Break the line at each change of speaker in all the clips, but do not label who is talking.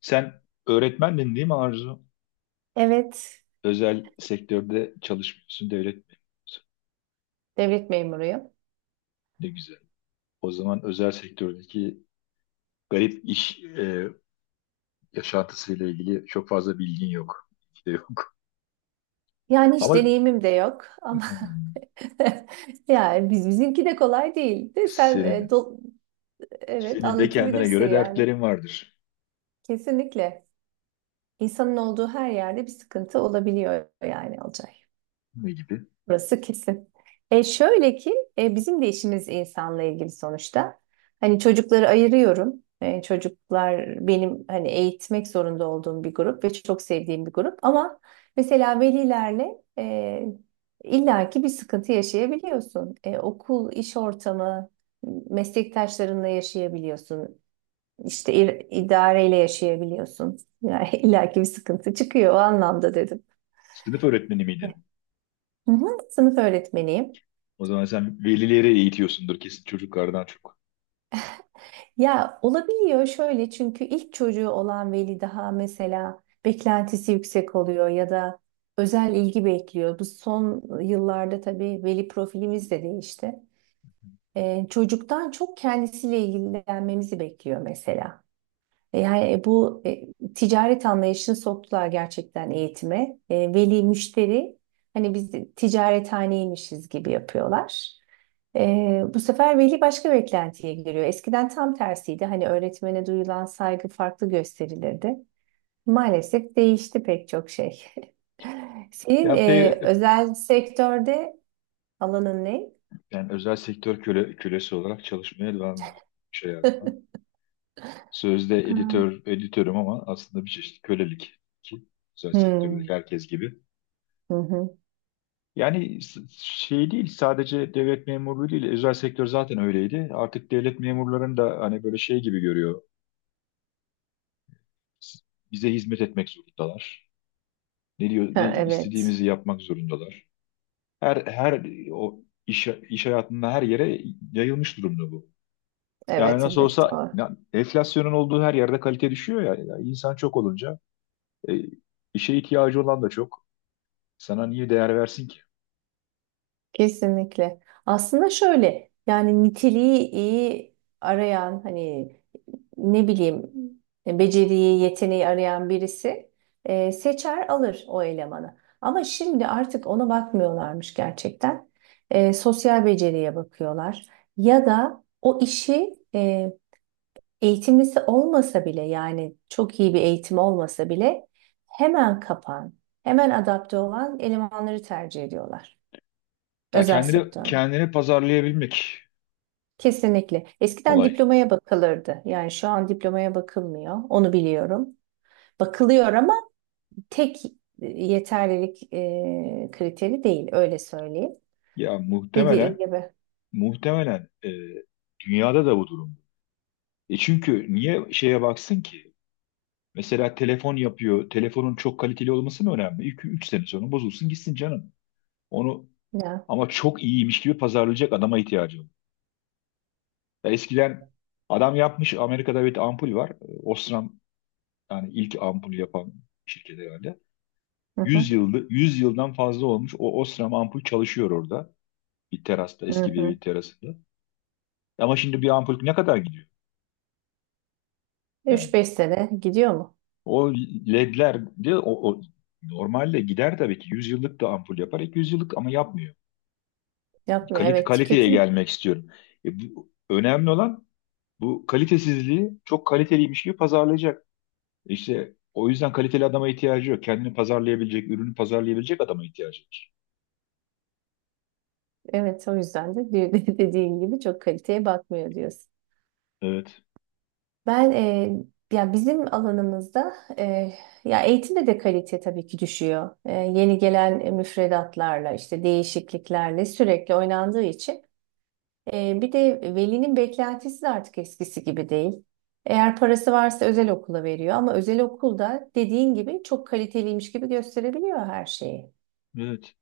Sen öğretmendin değil mi, Arzu?
Evet,
Özel sektörde çalışmıyorsun, devlet öğretmeniyorsun.
devlet memuruyum.
Ne güzel. O zaman özel sektördeki garip yaşantısıyla ilgili çok fazla bilgin yok. İşte yok.
Yani hiç
Ama
deneyimim de yok ama
hmm,
yani bizimki de kolay değil. De sen
senin
evet
senin de kendine
anlatabilirsin
göre
yani.
dertlerin vardır.
Kesinlikle. İnsanın olduğu her yerde bir sıkıntı olabiliyor yani olacak.
Ne gibi?
Burası kesin. Şöyle ki bizim de işimiz insanla ilgili sonuçta. Hani çocukları ayırıyorum. Çocuklar benim hani eğitmek zorunda olduğum bir grup ve çok sevdiğim bir grup. Ama mesela velilerle illaki bir sıkıntı yaşayabiliyorsun. Okul, iş ortamı, meslektaşlarınla yaşayabiliyorsun. İşte idareyle yaşayabiliyorsun. Yani illaki bir sıkıntı çıkıyor o anlamda dedim.
Sınıf öğretmeni
E,
miydin?
Hı hı, sınıf öğretmeniyim.
O zaman sen velileri eğitiyorsundur kesin, çocuklardan çok.
Ya olabiliyor şöyle çünkü ilk çocuğu olan veli daha mesela beklentisi yüksek oluyor ya da özel ilgi bekliyor. Bu son yıllarda tabii veli profilimiz de değişti. Çocuktan çok kendisiyle ilgilenmemizi bekliyor mesela. Yani bu ticaret anlayışını soktular gerçekten eğitime. Veli müşteri, hani biz de ticarethaneymişiz gibi yapıyorlar. Bu sefer veli başka beklentiye giriyor. Eskiden tam tersiydi. Hani öğretmene duyulan saygı farklı gösterilirdi. Maalesef değişti pek çok şey. Senin
Ya pe
özel sektörde alanın ne?
Yani özel sektör kölesi olarak çalışmaya devam ediyorum. Şey yani. Sözde
Aa.
editörüm ama aslında bir çeşit kölelik, ki özel sektördeki
Hmm.
herkes gibi.
Hı hı.
Yani şey değil, sadece devlet memurluğu değil, özel sektör zaten öyleydi. Artık devlet memurlarını da hani böyle şey gibi görüyor. S- Bize hizmet etmek zorundalar. Ne diyor, ne
Ha, evet.
istediğimizi yapmak zorundalar. Her her o iş iş hayatında her yere yayılmış durumda bu. Yani
Evet,
nasıl
evet.
olsa
Doğru.
ya, enflasyonun olduğu her yerde kalite düşüyor ya. Ya insan çok olunca e, işe ihtiyacı olan da çok. Sana niye değer versin ki?
Kesinlikle. Aslında şöyle yani niteliği iyi arayan, hani ne bileyim, beceriyi, yeteneği arayan birisi seçer alır o elemanı. Ama şimdi artık ona bakmıyorlarmış gerçekten. Sosyal beceriye bakıyorlar. Ya da o işi eğitimlisi olmasa bile, yani çok iyi bir eğitim olmasa bile, hemen kapan, hemen adapte olan elemanları tercih ediyorlar
Ya
özel
kendini
sektörde.
kendini pazarlayabilmek
Kesinlikle. Eskiden
olay.
diplomaya bakılırdı. Yani şu an diplomaya bakılmıyor. Onu biliyorum. Bakılıyor ama tek yeterlilik kriteri değil. Öyle söyleyeyim.
Ya muhtemelen
Dediğin gibi.
muhtemelen e, dünyada da bu durum. Çünkü niye şeye baksın ki? Mesela telefon yapıyor. Telefonun çok kaliteli olması mı önemli? 2 üç sene sonra bozulsun gitsin canım. Onu
Ya.
ama çok iyiymiş gibi pazarlayacak adama ihtiyacı var. Ya eskiden adam yapmış, Amerika'da bir ampul var. Osram, yani ilk ampul yapan şirket herhalde.
Hı hı.
100 yıldan fazla olmuş. O Osram ampul çalışıyor orada, eski
Hı
bir
hı.
evin terasında. Ama şimdi bir ampul ne kadar gidiyor? Yani
3-5 sene gidiyor mu?
o ledler de o normalde gider tabii ki, 100 yıllık da ampul yapar, 200 yıllık, ama yapmıyor. Yani
Yapmıyor. Evet,
Kaliteye
tüketim.
gelmek istiyorum. Önemli olan bu kalitesizliği çok kaliteliymiş gibi pazarlayacak. İşte o yüzden kaliteli adama ihtiyacı yok. Kendini pazarlayabilecek, ürünü pazarlayabilecek adama ihtiyacı var.
Evet, o yüzden de dediğin gibi çok kaliteye bakmıyor diyorsun.
Evet,
Ben ya bizim alanımızda ya eğitimde de kalite tabii ki düşüyor. Yeni gelen müfredatlarla, işte değişikliklerle sürekli oynandığı için, bir de velinin beklentisi de artık eskisi gibi değil. Eğer parası varsa özel okula veriyor, ama özel okulda dediğin gibi çok kaliteliymiş gibi gösterebiliyor her şeyi.
evet.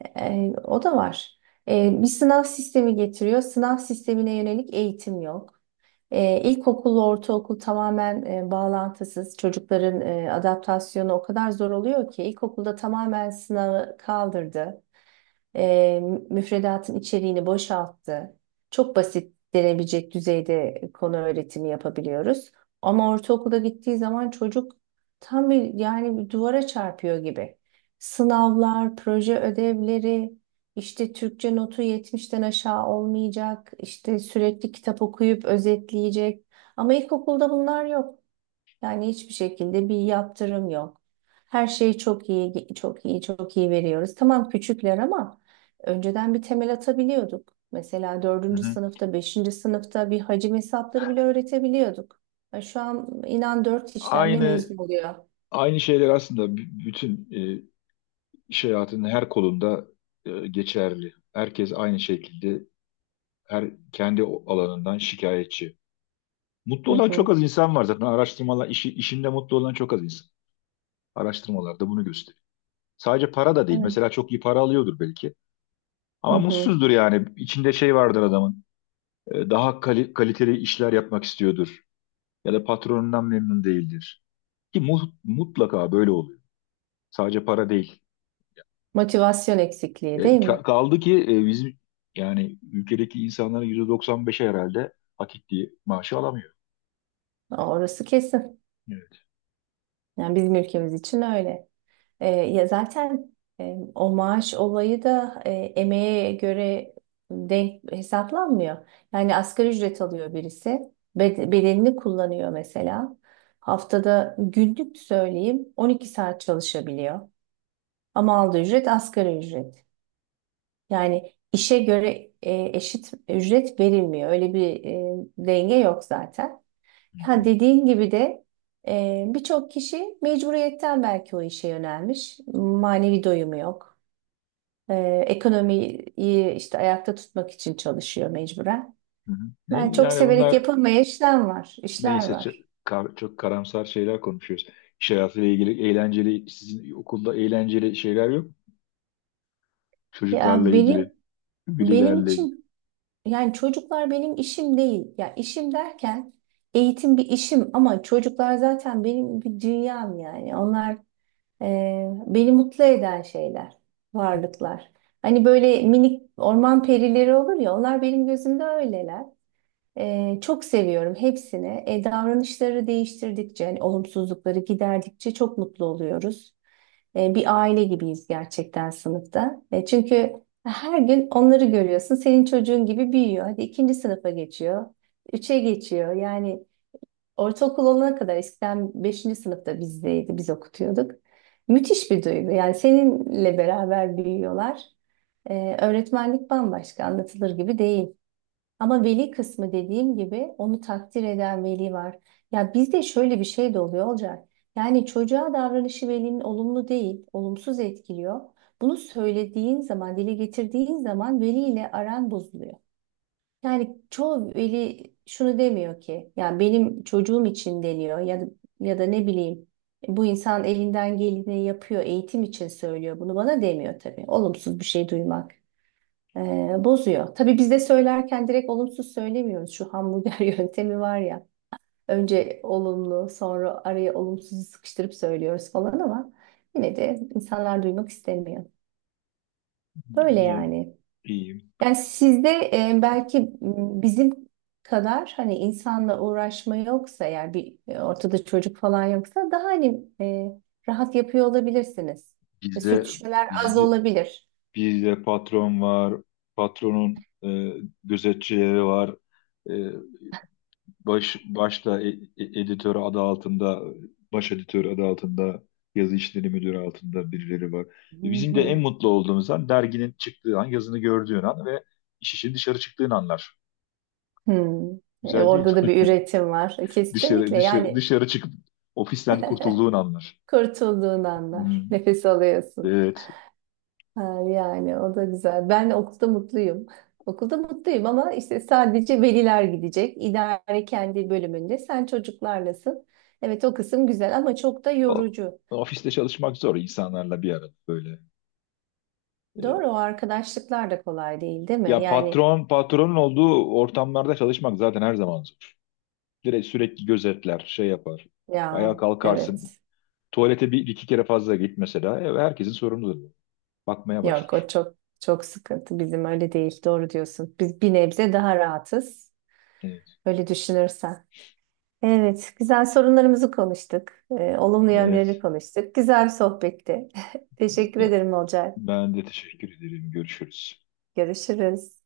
O da var. Bir sınav sistemi getiriyor. Sınav sistemine yönelik eğitim yok. İlkokul, ortaokul tamamen bağlantısız. Çocukların adaptasyonu o kadar zor oluyor ki ilkokulda tamamen sınavı kaldırdı. E, Müfredatın içeriğini boşalttı. Çok basit denebilecek düzeyde konu öğretimi yapabiliyoruz. Ama ortaokula gittiği zaman çocuk tam bir, yani bir duvara çarpıyor gibi. Sınavlar, proje ödevleri, işte Türkçe notu yetmişten aşağı olmayacak, işte sürekli kitap okuyup özetleyecek. Ama ilkokulda bunlar yok. Yani hiçbir şekilde bir yaptırım yok. Her şeyi çok iyi, çok iyi, çok iyi veriyoruz. Tamam küçükler, ama önceden bir temel atabiliyorduk. Mesela
Hı
dördüncü
hı.
sınıfta, beşinci sınıfta bir hacim hesapları bile öğretebiliyorduk. Ya şu an inan dört işlemle
Aynı
mezun oluyor.
aynı şeyler aslında bütün İş hayatının her kolunda geçerli. Herkes aynı şekilde her kendi alanından şikayetçi. Mutlu
Hı
olan
hı.
çok az insan var zaten. Araştırmalar, işinde mutlu olan çok az insan. Araştırmalar da bunu gösteriyor. Sadece para da değil.
Evet.
Mesela çok iyi para alıyordur belki.
Hı
Ama
hı.
mutsuzdur yani. İçinde şey vardır adamın. Daha kaliteli işler yapmak istiyordur. Ya da patronundan memnun değildir. Ki mutlaka böyle oluyor. Sadece para değil.
Motivasyon eksikliği değil mi?
Kaldı ki bizim, yani ülkedeki insanların %95'i herhalde hak ettiği maaşı alamıyor.
Orası kesin.
Evet.
Yani bizim ülkemiz için öyle. Ya zaten o maaş olayı da emeğe göre denk hesaplanmıyor. Yani asgari ücret alıyor birisi, bedenini kullanıyor mesela. Haftada günlük söyleyeyim 12 saat çalışabiliyor. Ama aldığı ücret asgari ücret. Yani işe göre eşit ücret verilmiyor. Öyle bir denge yok zaten.
Hı hı.
Ya dediğin gibi de birçok kişi mecburiyetten belki o işe yönelmiş. Manevi doyumu yok. E, Ekonomiyi işte ayakta tutmak için çalışıyor mecburen.
Hı hı.
Yani
Ne,
çok
yani
severek
bunlar
yapılmayan işler var, işler
neyse,
var.
çok karamsar şeyler konuşuyoruz. İş hayatıyla ilgili eğlenceli, sizin okulda eğlenceli şeyler yok mu? Çocuklarla
Ya
ilgili,
benim
velilerle ilgili.
için yani çocuklar benim işim değil. Ya işim derken eğitim bir işim, ama çocuklar zaten benim bir dünyam yani. Onlar, beni mutlu eden şeyler, varlıklar. Hani böyle minik orman perileri olur ya, onlar benim gözümde öyleler. Çok seviyorum hepsini. Davranışları değiştirdikçe, hani olumsuzlukları giderdikçe çok mutlu oluyoruz. Bir aile gibiyiz gerçekten sınıfta. Çünkü her gün onları görüyorsun. Senin çocuğun gibi büyüyor. Hadi ikinci sınıfa geçiyor. Üçe geçiyor. Yani ortaokul olana kadar, eskiden beşinci sınıfta bizdeydi, biz okutuyorduk. Müthiş bir duygu. Yani seninle beraber büyüyorlar. Öğretmenlik bambaşka, anlatılır gibi değil. Ama veli kısmı dediğim gibi, onu takdir eden veli var. Ya bizde şöyle bir şey de oluyor, olacak. Yani çocuğa davranışı velinin olumlu değil, olumsuz etkiliyor. Bunu söylediğin zaman, dile getirdiğin zaman veliyle aran bozuluyor. Yani çoğu veli şunu demiyor ki ya benim çocuğum için deniyor, ya da, ya da ne bileyim bu insan elinden geleni yapıyor eğitim için söylüyor, bunu bana demiyor tabii. Olumsuz bir şey duymak bozuyor. Tabii biz de söylerken direkt olumsuz söylemiyoruz. Şu hamburger yöntemi var ya, önce olumlu sonra araya olumsuzu sıkıştırıp söylüyoruz falan, ama yine de insanlar duymak istemiyor. Böyle
İyi,
yani.
iyiyim.
Yani sizde belki bizim kadar hani insanla uğraşma yoksa, eğer bir ortada çocuk falan yoksa, daha hani rahat yapıyor olabilirsiniz.
Bizde,
Sürtüşmeler az
bizde,
olabilir.
bizde patron var, patronun gözetçileri var. E, başta editör adı altında, baş editör adı altında, yazı işleri müdürü altında birileri var.
Hı
Bizim de en
hı.
mutlu olduğumuz an derginin çıktığı an, yazını gördüğün an ve işin dışarı çıktığın anlar.
Hmm.
Güzel değil
Orada da
mi?
bir üretim var.
Dışarı
Kesinlikle
dışarı
yani
dışarı çıkıp ofisten kurtulduğun anlar.
kurtulduğun anlar.
Hmm,
Nefes alıyorsun.
evet.
Ha, yani o da güzel. Ben okulda mutluyum. Okulda mutluyum, ama işte sadece veliler gidecek. İdare kendi bölümünde. Sen çocuklarlasın. Evet, o kısım güzel ama çok da
O-
yorucu.
Ofiste çalışmak zor, insanlarla bir arada böyle. E,
Doğru, o arkadaşlıklar da kolay değil, değil mi?
Ya
Yani
patron, patronun olduğu ortamlarda çalışmak zaten her zaman zor. Direkt sürekli gözetler, şey yapar. Ayağa
ya
kalkarsın.
evet.
Tuvalete bir, iki kere fazla git mesela. Herkesin sorumluluğu. Bakmaya
Yok, o
başlar.
çok çok sıkıntı. Bizim öyle değil. Doğru diyorsun. Biz bir nebze daha rahatız.
Evet.
Öyle düşünürsen. Evet, güzel sorunlarımızı konuştuk. Olumlu yönlerini
Evet.
konuştuk. Güzel bir sohbetti. Teşekkür ederim Olcay.
Ben de teşekkür ederim. Görüşürüz.
Görüşürüz.